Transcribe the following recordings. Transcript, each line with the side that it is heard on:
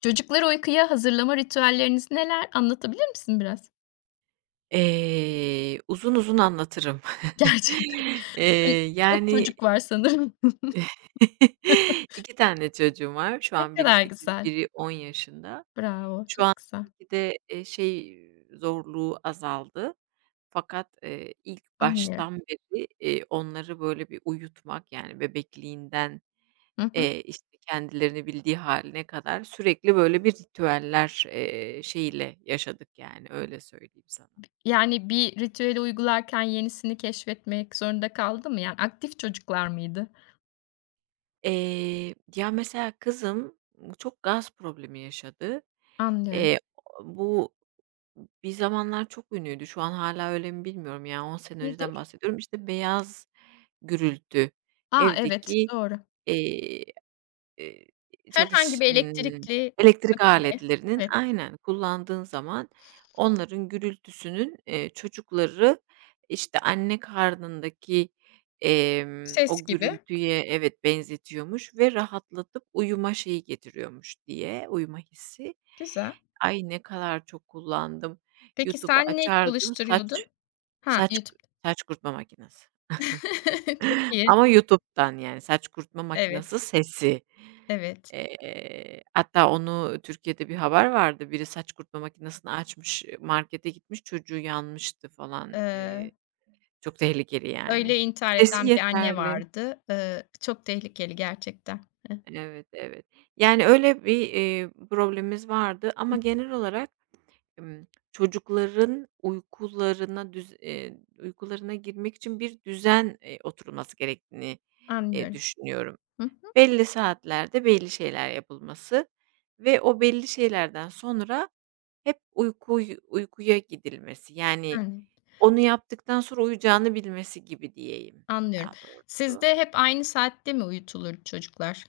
left: Çocukları uykuya hazırlama ritüelleriniz neler? Anlatabilir misin biraz?
right: Uzun uzun anlatırım.
left: Gerçekten. Ço çok
right: Yani
left: çocuk var sanırım.
right: 2 tane çocuğum var. Şu
left: Ne
right: an biri
left: kadar
right: 8,
left: güzel.
right: biri 10 yaşında.
left: Bravo,
right: Şu
left: çok
right: an
left: güzel.
right: tabii de, zorluğu azaldı. Fakat, ilk
left: Anlıyorum.
right: baştan beri, onları böyle bir uyutmak, yani bebekliğinden,
left: Hı hı.
right: işte, kendilerini bildiği haline kadar sürekli böyle bir ritüeller, şeyiyle yaşadık yani, öyle söyleyeyim sana.
left: Yani bir ritüeli uygularken yenisini keşfetmek zorunda kaldı mı? Yani aktif çocuklar mıydı?
right: Ya, mesela kızım çok gaz problemi yaşadı.
left: Anlıyorum.
right: Eee, Bu bir zamanlar çok ünlüydü. Şu an hala öyle mi bilmiyorum, yani, 10 sene önceden
left: Nedir?
right: bahsediyorum. İşte, beyaz gürültü,
left: A! Evet,
right: evdeki,
left: doğru.
right: eee Eee, çalış
left: Herhangi bir elektrikli
right: elektrik
left: makineye
right: aletlerinin
left: evet,
right: aynen, kullandığın zaman onların gürültüsünün, çocukları, işte, anne karnındaki,
left: ses
right: o
left: gibi.
right: gürültüye evet, benzetiyormuş ve rahatlatıp uyuma şeyi getiriyormuş diye, uyuma hissi.
left: Güzel.
right: Ay, ne kadar çok kullandım.
left: Peki
right: YouTube'u
left: sen ne
right: açardım,
left: çalıştırıyordun? Ha,
right: saç
left: YouTube.
right: saç kurutma makinesi.
left: Çok iyi.
right: Ama YouTube'dan yani saç kurutma
left: Evet,
right: makinası sesi.
left: evet.
right: Hatta onu Türkiye'de bir haber vardı. Biri saç kurutma makinesini açmış, markete gitmiş, çocuğu yanmıştı falan.
left: Eee,
right: Çok tehlikeli yani.
left: Öyle intihar
right: Sesi
left: eden bir anne
right: yeterli.
left: vardı. Çok tehlikeli gerçekten. Eh,
right: Evet, evet. Yani öyle bir, problemimiz vardı ama genel olarak, ımm, çocukların uykularına girmek için bir düzen, oturulması gerektiğini,
left: anlıyorum.
right: düşünüyorum.
left: Hı hı.
right: Belli saatlerde belli şeyler yapılması ve o belli şeylerden sonra hep uykuya gidilmesi. Yani,
left: Aynen,
right: onu yaptıktan sonra uyuyacağını bilmesi gibi diyeyim
left: anlıyorum.
right: daha doğrusu.
left: Sizde hep aynı saatte mi uyutulur çocuklar?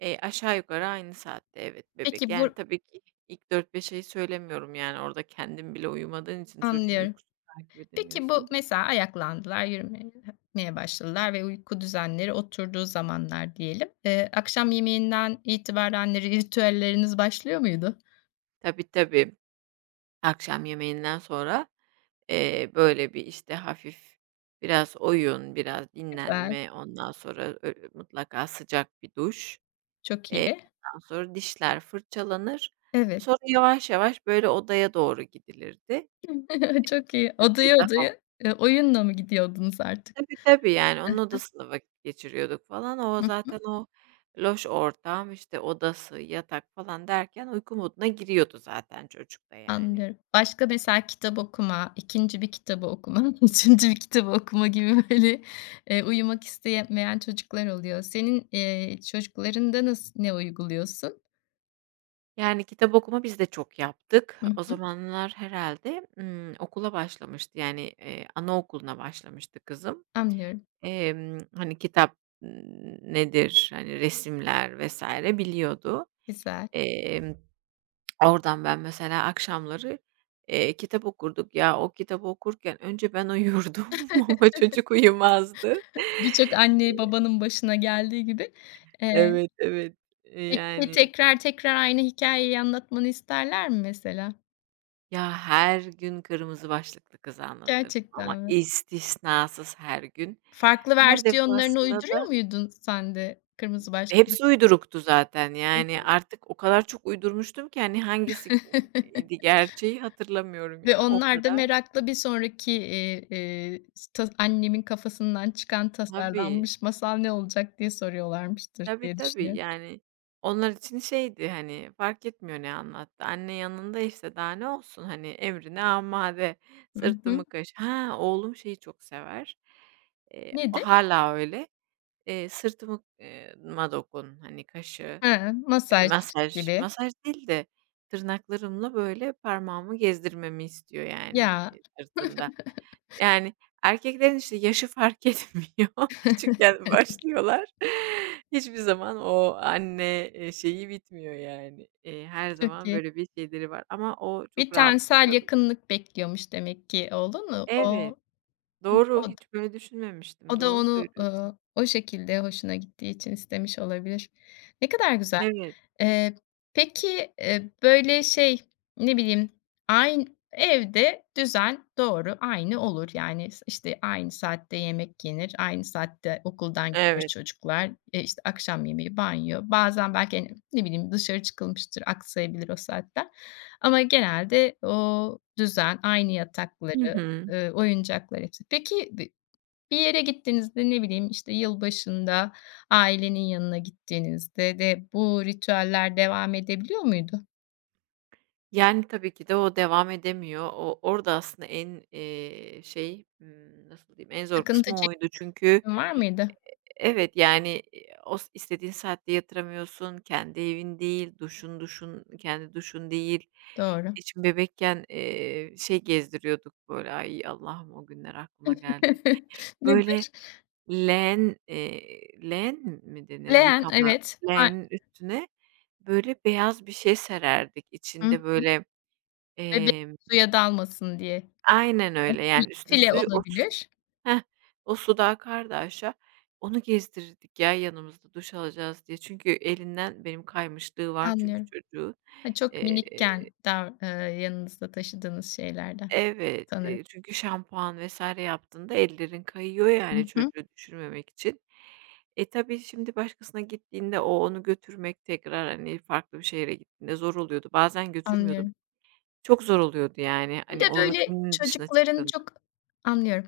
right: Aşağı yukarı aynı saatte evet bebek.
left: Peki bu
right: Yani, tabii ki ilk dört beş ayı söylemiyorum, yani, orada kendin bile uyumadığın için çocuğun
left: anlıyorum.
right: uykusunu takip
left: Peki bu
right: edemiyorsun da.
left: mesela ayaklandılar, yürümeye başladılar ve uyku düzenleri oturduğu zamanlar diyelim. Akşam yemeğinden itibaren ritüelleriniz başlıyor muydu?
right: Tabii, tabii. Akşam yemeğinden sonra böyle bir, işte, hafif biraz oyun, biraz
left: Süper,
right: dinlenme, ondan sonra mutlaka sıcak bir duş.
left: çok iyi.
right: Ondan sonra dişler fırçalanır.
left: Evet,
right: Sonra yavaş yavaş, böyle, odaya doğru gidilirdi.
left: çok iyi.
right: Tabii
left: Odaya
right: daha
left: odaya, oyunla mı gidiyordunuz artık?
right: tabii, tabii, yani, onun
left: Heh.
right: odasında vakit geçiriyorduk falan. O
left: Hı.
right: zaten o loş ortam, işte, odası, yatak falan derken uyku moduna giriyordu zaten çocuk da, yani.
left: Anlıyorum. Başka mesela kitap okuma, ikinci bir kitabı okuma, üçüncü bir kitabı okuma gibi böyle, uyumak istemeyen çocuklar oluyor. Senin, çocuklarında ne uyguluyorsun?
right: Yani, kitap okuma biz de çok yaptık.
left: Hı
right: O
left: hı.
right: zamanlar herhalde okula başlamıştı, yani, anaokuluna başlamıştı kızım.
left: Anlıyorum,
right: Hani, kitap, nedir, hani, resimler vesaire biliyordu.
left: güzel.
right: Emm, oradan ben mesela akşamları, kitap okurduk. Ya, o kitabı okurken önce ben uyurdum ama çocuk uyumazdı.
left: Birçok anne babanın başına geldiği gibi. Eee,
right: Evet, evet. Eee,
left: peki
right: yani
left: tekrar tekrar aynı hikayeyi anlatmanı isterler mi mesela?
right: ya, her gün kırmızı başlıklı kızı anlatırdım ama
left: Gerçekten mi?
right: istisnasız her gün.
left: Farklı
right: Her
left: versiyonlarını
right: defasında
left: uyduruyor
right: da
left: muydun sen de Kırmızı Başlıklı?
right: hepsi uyduruktu zaten. Yani, artık o kadar çok uydurmuştum ki, hani, hangisi idi gerçeği hatırlamıyorum
left: Ve
right: yani o
left: onlar da
right: kadar.
left: merakla bir sonraki, ta annemin kafasından çıkan
right: Tabii,
left: tasarlanmış masal ne olacak diye soruyorlarmıştır
right: tabii,
left: diye
right: tabii.
left: düşünüyorum.
right: Yani, onlar için şeydi, hani, fark etmiyor ne anlattı. Anne yanındaysa daha ne olsun, hani, emrine amade,
left: Hı
right: sırtımı
left: hı.
right: kaş ha, oğlum şeyi çok sever.
left: Nedir?
right: Hâlâ öyle. Hani, kaşı,
left: He, masaj gibi.
right: masaj değil de tırnaklarımla, böyle, parmağımı gezdirmemi istiyor, yani,
left: Ya,
right: sırtında. Yani, erkeklerin, işte, yaşı fark etmiyor. Küçükken başlıyorlar. Hiçbir zaman o anne, şeyi bitmiyor, yani. Her
left: çok
right: zaman
left: iyi.
right: böyle bir şeyleri var ama o çok
left: Bir
right: rahatsız
left: tensel yakınlık bekliyormuş demek ki oğlunu.
right: evet, doğru,
left: O da
right: hiç böyle düşünmemiştim.
left: o da
right: Doğru
left: onu,
right: söylüyorsun.
left: o şekilde hoşuna gittiği için istemiş olabilir. Ne kadar güzel.
right: Evet,
left: Eee, peki, böyle, şey, ne bileyim, evde düzen doğru aynı olur. Yani, işte, aynı saatte yemek yenir, aynı saatte okuldan gelir
right: evet.
left: çocuklar, işte, akşam yemeği, banyo. Bazen belki, hani, ne bileyim, dışarı çıkılmıştır, aksayabilir o saatler ama genelde o düzen, aynı
right: Hı
left: yatakları,
right: hı.
left: oyuncaklar hepsi. Peki, bir yere gittiğinizde, ne bileyim, işte, yılbaşında ailenin yanına gittiğinizde de bu ritüeller devam edebiliyor muydu?
right: Yani, tabii ki de o devam edemiyor. O orada aslında en, nasıl diyeyim, en zor
left: Sıkıntı
right: kısmı oydu. Çünkü
left: çekim var mıydı?
right: evet, yani, o s istediğin saatte yatıramıyorsun, kendi evin değil, duşun kendi duşun değil.
left: Doğru.
right: E, şimdi bebekken, şey gezdiriyorduk böyle, ay, Allah'ım o günler aklıma geldi.
left: Nedir?
right: Böyle len leğen mi denir?
left: Leğen,
right: Yıkama
left: evet. A
right: len üstüne böyle beyaz bir şey sererdik.
left: hı
right: İçinde
left: hı.
right: böyle,
left: Bebek suya dalmasın diye.
right: aynen öyle,
left: Fil
right: yani, üstüne
left: file
right: suyu o s
left: olabilir.
right: heh, o su da akardı aşağı. Onu gezdirirdik ya yanımızda duş alacağız diye. Çünkü elinden benim kaymışlığı var çünkü
left: Anlıyorum.
right: çocuğu.
left: Ha, çok
right: Eee
left: minikken dav yanınızda taşıdığınız şeylerden
right: Evet,
left: sanırım.
right: çünkü şampuan vs. yaptığında ellerin kayıyor
left: Hı
right: yani
left: hı.
right: çocuğu düşürmemek için. E, tabii şimdi başkasına gittiğinde o onu götürmek tekrar, hani, farklı bir şehre gittiğinde zor oluyordu. Bazen götürmüyordum.
left: Anlıyorum.
right: Çok zor oluyordu yani,
left: Bir de
right: hani, o
left: böyle
right: rutinin dışına
left: çocukların
right: çıktığında.
left: çok anlıyorum.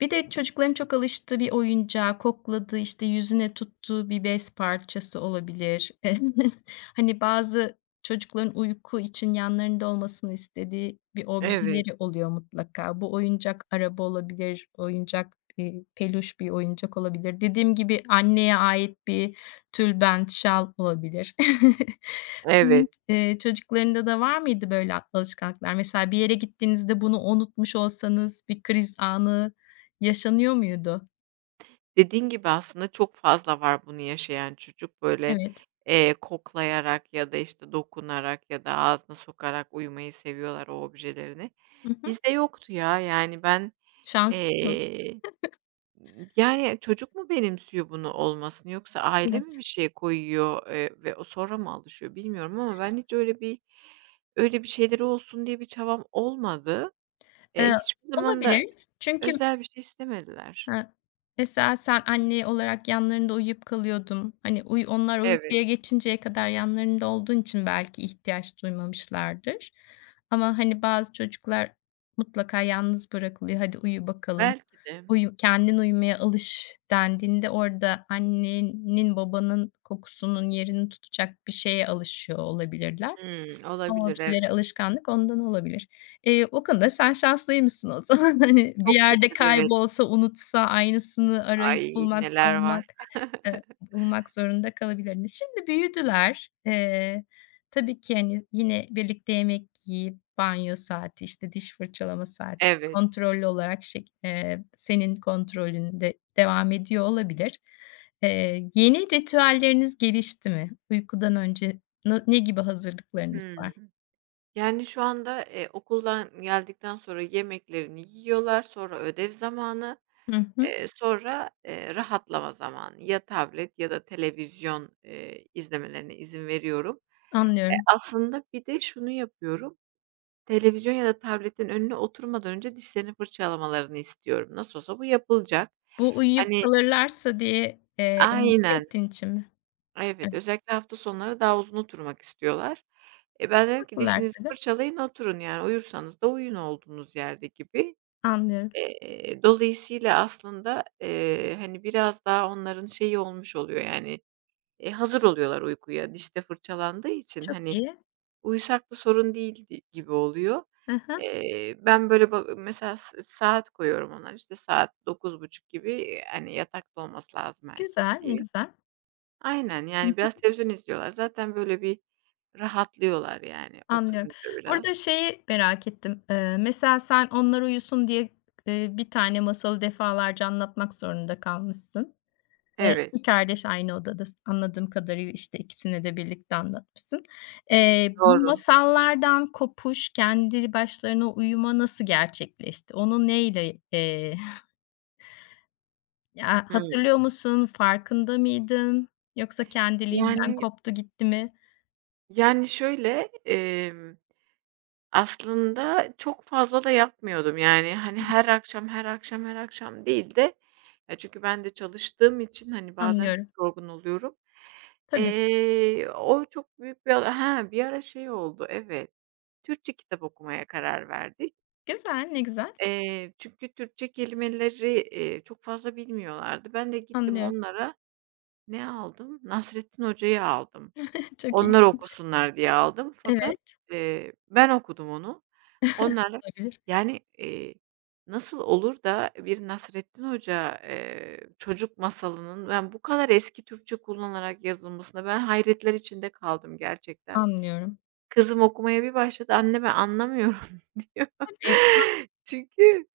left: Bir de çocukların çok alıştığı bir oyuncağı, kokladığı, işte, yüzüne tuttuğu bir bez parçası olabilir. hani, bazı çocukların uyku için yanlarında olmasını istediği bir
right: Evet,
left: objeleri oluyor mutlaka. Bu oyuncak araba olabilir, oyuncak, peluş bir oyuncak olabilir. Dediğim gibi anneye ait bir tülbent, şal olabilir. Senin,
right: evet.
left: çocuklarında da var mıydı böyle alışkanlıklar? Mesela bir yere gittiğinizde bunu unutmuş olsanız bir kriz anı yaşanıyor muydu?
right: Dediğin gibi aslında çok fazla var bunu yaşayan çocuk. Böyle,
left: Evet.
right: koklayarak ya da, işte, dokunarak ya da ağzına sokarak uyumayı seviyorlar o objelerini.
left: Hı hı.
right: Bizde yoktu ya. Yani ben,
left: Şanslısınız.
right: eee, yani çocuk mu benimsiyor bunu olmasını yoksa aile mi
left: Evet.
right: bir şey koyuyor, ve o sonra mı alışıyor bilmiyorum ama ben hiç öyle bir şeyleri olsun diye bir çabam olmadı.
left: Eee,
right: Hiçbir zaman da
left: Olabilir. Çünkü
right: özel bir şey istemediler.
left: ha. Mesela sen anne olarak yanlarında uyuyup kalıyordun. Hani, onlar
right: Evet,
left: uykuya geçinceye kadar yanlarında olduğun için belki ihtiyaç duymamışlardır. Ama, hani, bazı çocuklar mutlaka yalnız bırakılıyor. "Hadi uyu bakalım.
right: belki de.
left: Uyu, kendin uyumaya alış." dendiğinde orada annenin, babanın kokusunun yerini tutacak bir şeye alışıyor olabilirler.
right: Hımm,
left: O,
right: olabilir,
left: bir şeylere
right: evet.
left: alışkanlık ondan olabilir. O konuda sen şanslıymışsın o zaman. Hani, bir
right: Çok
left: yerde
right: şükür, evet.
left: kaybolsa, unutsa aynısını arayıp
right: Ay,
left: bulmak,
right: neler var.
left: sormak, bulmak zorunda kalabilirdin. Şimdi büyüdüler. Tabii ki, hani, yine birlikte yemek yiyip banyo saati, işte, diş fırçalama saati
right: Evet.
left: kontrollü olarak şek senin kontrolünde devam ediyor olabilir. Yeni ritüelleriniz gelişti mi? Uykudan önce ne gibi hazırlıklarınız
right: Hımm.
left: var?
right: Yani, şu anda, okuldan geldikten sonra yemeklerini yiyorlar, sonra ödev zamanı,
left: Hı hı,
right: sonra, rahatlama zamanı. Ya tablet ya da televizyon, izlemelerine izin veriyorum. E,
left: anlıyorum.
right: aslında bir de şunu yapıyorum, televizyon ya da tabletin önüne oturmadan önce dişlerini fırçalamalarını istiyorum. Nasıl olsa bu yapılacak.
left: Bu uyuyup
right: Hani
left: kalırlarsa diye, endişe
right: aynen.
left: ettiğin için mi?
right: Evet,
left: Evet,
right: özellikle hafta sonları daha uzun oturmak istiyorlar. E, ben dedim ki
left: haklılar
right: dişinizi
left: tabii.
right: fırçalayın oturun yani uyursanız da uyuyun olduğunuz yerde gibi.
left: Anlıyorum.
right: Dolayısıyla aslında, hani, biraz daha onların şeyi olmuş oluyor yani, hazır oluyorlar uykuya. Dişte fırçalandığı için,
left: Çok
right: hani,
left: iyi.
right: uyusak da sorun değil di gibi oluyor.
left: Hı hı.
right: Ben böyle ba mesela s saat koyuyorum onlar işte, saat 9:30 gibi, hani, yatakta olması lazım herkes
left: Güzel, ne
right: diye.
left: güzel.
right: Aynen,
left: Hı
right: yani,
left: hı,
right: biraz televizyon izliyorlar. Zaten böyle bir rahatlıyorlar, yani,
left: anlıyorum.
right: oturunca
left: Burada
right: biraz.
left: şeyi merak ettim. Mesela sen onlar uyusun diye, bir tane masalı defalarca anlatmak zorunda kalmışsın.
right: Evet,
left: 2 kardeş aynı odada anladığım kadarıyla, işte, ikisine de birlikte anlatmışsın. Bu
right: doğru.
left: masallardan kopuş, kendi başlarına uyuma nasıl gerçekleşti? Onu neyle, ya,
right: Hımm.
left: hatırlıyor musun? Farkında mıydın? Yoksa kendiliğinden
right: Yani
left: koptu gitti mi?
right: şöyle, aslında çok fazla da yapmıyordum. Yani, hani, her akşam değil de ya, çünkü ben de çalıştığım için, hani, bazen çok
left: Anlıyorum.
right: yorgun oluyorum.
left: Tabii.
right: O çok büyük bir ha bir ara şey oldu, evet, Türkçe kitap okumaya karar verdik.
left: Güzel, ne güzel.
right: Çünkü Türkçe kelimeleri, çok fazla bilmiyorlardı. Ben de gittim
left: Anlıyorum.
right: onlara ne aldım? Nasrettin Hoca'yı aldım.
left: Çok
right: Onlar
left: ilginç.
right: okusunlar diye aldım fakat,
left: Evet.
right: ben okudum onu. Onlarla
left: Olabilir.
right: yani, eee, nasıl olur da bir Nasrettin Hoca, çocuk masalının ben bu kadar eski Türkçe kullanılarak yazılmasına ben hayretler içinde kaldım gerçekten.
left: Anlıyorum.
right: Kızım okumaya bir başladı, "Anne ben anlamıyorum." gerekiyor.
left: Tabii.
right: Çünkü,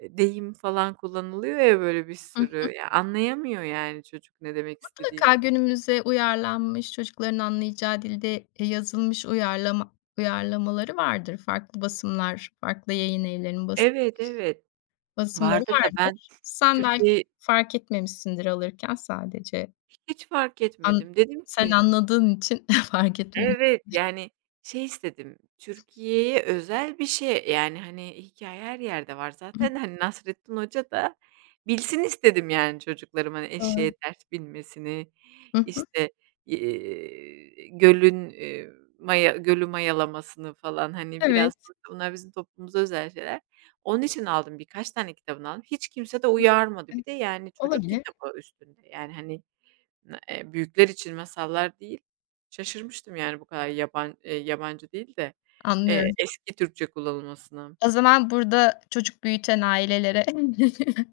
right: e, deyim falan kullanılıyor ya, böyle, bir
left: Hı.
right: sürü. Ya, anlayamıyor yani çocuk ne demek
left: Mutlaka
right: istediğini.
left: günümüze uyarlanmış, çocukların anlayacağı dilde, yazılmış uyarlamaları vardır. Farklı basımlar, farklı yayın evlerinin
right: Evet, evet.
left: basımları
right: Vardır da ben
left: vardır. Sen belki
right: Türkiye'yi
left: fark etmemişsindir alırken sadece
right: hiç fark
left: an
right: etmedim. Dedim
left: sen
right: ki
left: anladığın için fark etmemişsin.
right: evet, yani, şey istedim, Türkiye'ye özel bir şey, yani, hani, hikâye her yerde var zaten. Hani, Nasrettin Hoca da bilsin istedim, yani, çocuklarım, hani,
left: Doğru.
right: eşeğe ters binmesini,
left: Hı hı.
right: işte, gölün, maya gölü mayalamasını falan, hani, biraz
left: Evet.
right: sonuçta bunlar bizim toplumumuza özel şeyler. Onun için aldım, birkaç tane kitabını aldım. Hiç kimse de uyarmadı.
left: Evet.
right: Bir de, yani, çocuk
left: Olabilir.
right: kitabı üstünde, yani, hani N büyükler için masallar değil. Şaşırmıştım yani bu kadar yabancı değil de,
left: Anlıyorum.
right: eski Türkçe kullanılmasına.
left: O zaman burada çocuk büyüten ailelere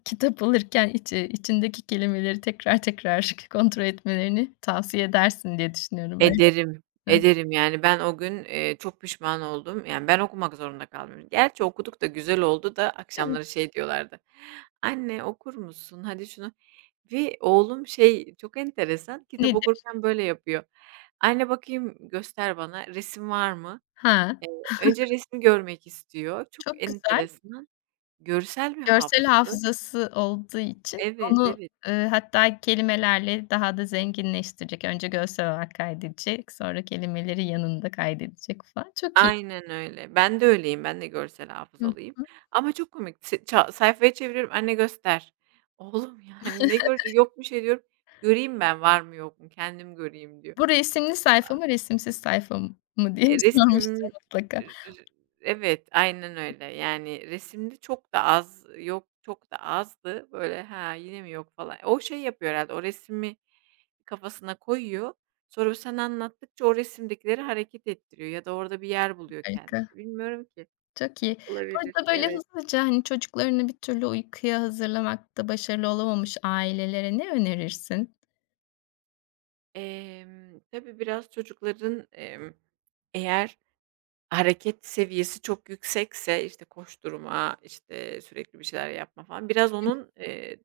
left: kitap alırken içindeki kelimeleri tekrar tekrar kontrol etmelerini tavsiye edersin diye düşünüyorum öyle
right: Ederim,
left: mi?
right: ederim. Yani ben o gün, çok pişman oldum. Yani ben okumak zorunda kalmıyorum. Gerçi okuduk da güzel oldu da
left: Değil mi?
right: akşamları şey diyorlardı, "Anne okur musun? Hadi şunu" ve oğlum şey çok enteresan, kitap
left: Nedir?
right: okurken böyle yapıyor. "Anne bakayım göster bana, resim var mı?"
left: Ha,
right: Önce resmi görmek istiyor. Çok
left: çok güzel.
right: enteresan. Görsel bir
left: Görsel
right: hafızalı.
left: hafızası olduğu için
right: Evet,
left: onu,
right: evet.
left: hatta kelimelerle daha da zenginleştirecek. Önce görsel olarak kaydedecek, sonra kelimeleri yanında kaydedecek falan. Çok iyi.
right: Aynen öyle. Ben de öyleyim. Ben de görsel
left: Hı
right: hafızalıyım.
left: hı.
right: Ama çok komik. Se ça sayfayı çeviriyorum, "Anne göster." Oğlum, yani, ne görecek? "Yok bir şey." diyorum. "Göreyim ben var mı yok mu, kendim göreyim." diyor.
left: Bu resimli sayfa mı, resimsiz sayfa mı diye
right: Eee, resim
left: sormuştum mutlaka.
right: r- r- Evet, aynen öyle. Yani resimde çok da az yok, çok da azdı. Böyle, "Ha, yine mi yok?" falan. O şey yapıyor herhâlde, o resmi kafasına koyuyor. Sonra sen anlattıkça o resimdekileri hareket ettiriyor ya da orada bir yer buluyor kendini.
left: Harika.
right: Bilmiyorum ki.
left: Çok iyi.
right: Olabilir,
left: Burada, böyle,
right: evet.
left: hızlıca, hani, çocuklarını bir türlü uykuya hazırlamakta başarılı olamamış ailelere ne önerirsin?
right: Tabii biraz çocukların, eğer hareket seviyesi çok yüksekse, işte, koşturma, işte, sürekli bir şeyler yapma falan biraz
left: Evet.
right: onun,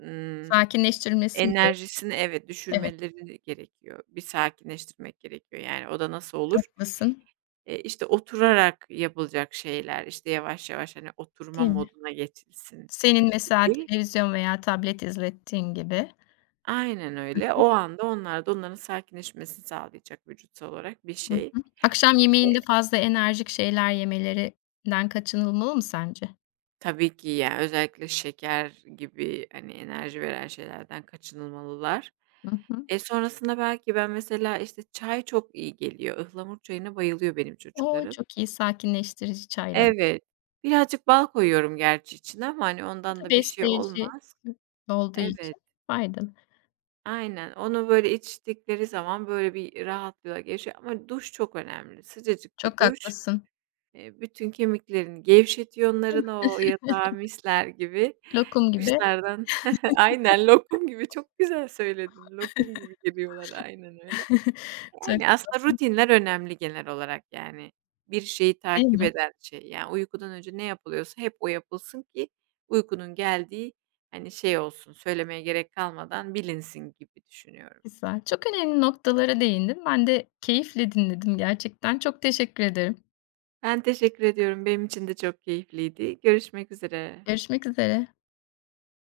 right: ımm,
left: Sakinleştirilmesi mi gerek?
right: enerjisini evet,
left: Evet,
right: düşürmeleri gerekiyor. Bir sakinleştirmek gerekiyor. Yani o da nasıl olur?
left: haklısın,
right: İşte, oturarak yapılacak şeyler, işte, yavaş yavaş, hani, oturma
left: değil mi?
right: moduna geçilsin,
left: Senin mesela
right: gibi.
left: televizyon veya tablet izlettiğin gibi.
right: Aynen öyle. O anda onlar da onların sakinleşmesini sağlayacak vücutsal olarak bir
left: Hı
right: şey.
left: hı. Akşam
right: E,
left: yemeğinde fazla enerjik şeyler yemelerinden kaçınılmalı mı sence?
right: tabii ki ya, özellikle şeker gibi, hani, enerji veren şeylerden kaçınılmalılar.
left: Hı hı.
right: E, sonrasında belki ben mesela, işte, çay çok iyi geliyor. Ihlamur çayına bayılıyor benim
left: O,
right: çocuklarım.
left: çok iyi, sakinleştirici çaylar.
right: Evet. Birazcık bal koyuyorum gerçi içine ama, hani,
left: Bu
right: ondan
left: da
right: da bir şey
left: besleyici
right: olmaz.
left: olduğu
right: Evet,
left: için faydalı.
right: aynen. Onu böyle içtikleri zaman böyle bir rahatlığa geçiyor ama duş çok önemli. Sıcacık bir
left: Çok
right: duş
left: haklısın.
right: Bütün kemiklerini gevşetiyor onların, o yatağa misler gibi.
left: Lokum gibi.
right: Kuşlardan Aynen, lokum gibi, çok güzel söyledin. Lokum gibi geliyorlar, aynen öyle.
left: Çok
right: Yani, aslında
left: tatlı.
right: rutinler önemli genel olarak, yani. Bir şeyi
left: Değil
right: takip
left: mi?
right: eden şey, yani, uykudan önce ne yapılıyorsa hep o yapılsın ki uykunun geldiği, hani, şey olsun, söylemeye gerek kalmadan bilinsin gibi düşünüyorum.
left: Güzel. Çok önemli noktalara değindin. Ben de keyifle dinledim gerçekten. Çok teşekkür ederim.
right: Ben teşekkür ediyorum. Benim için de çok keyifliydi. Görüşmek üzere.
left: Görüşmek üzere.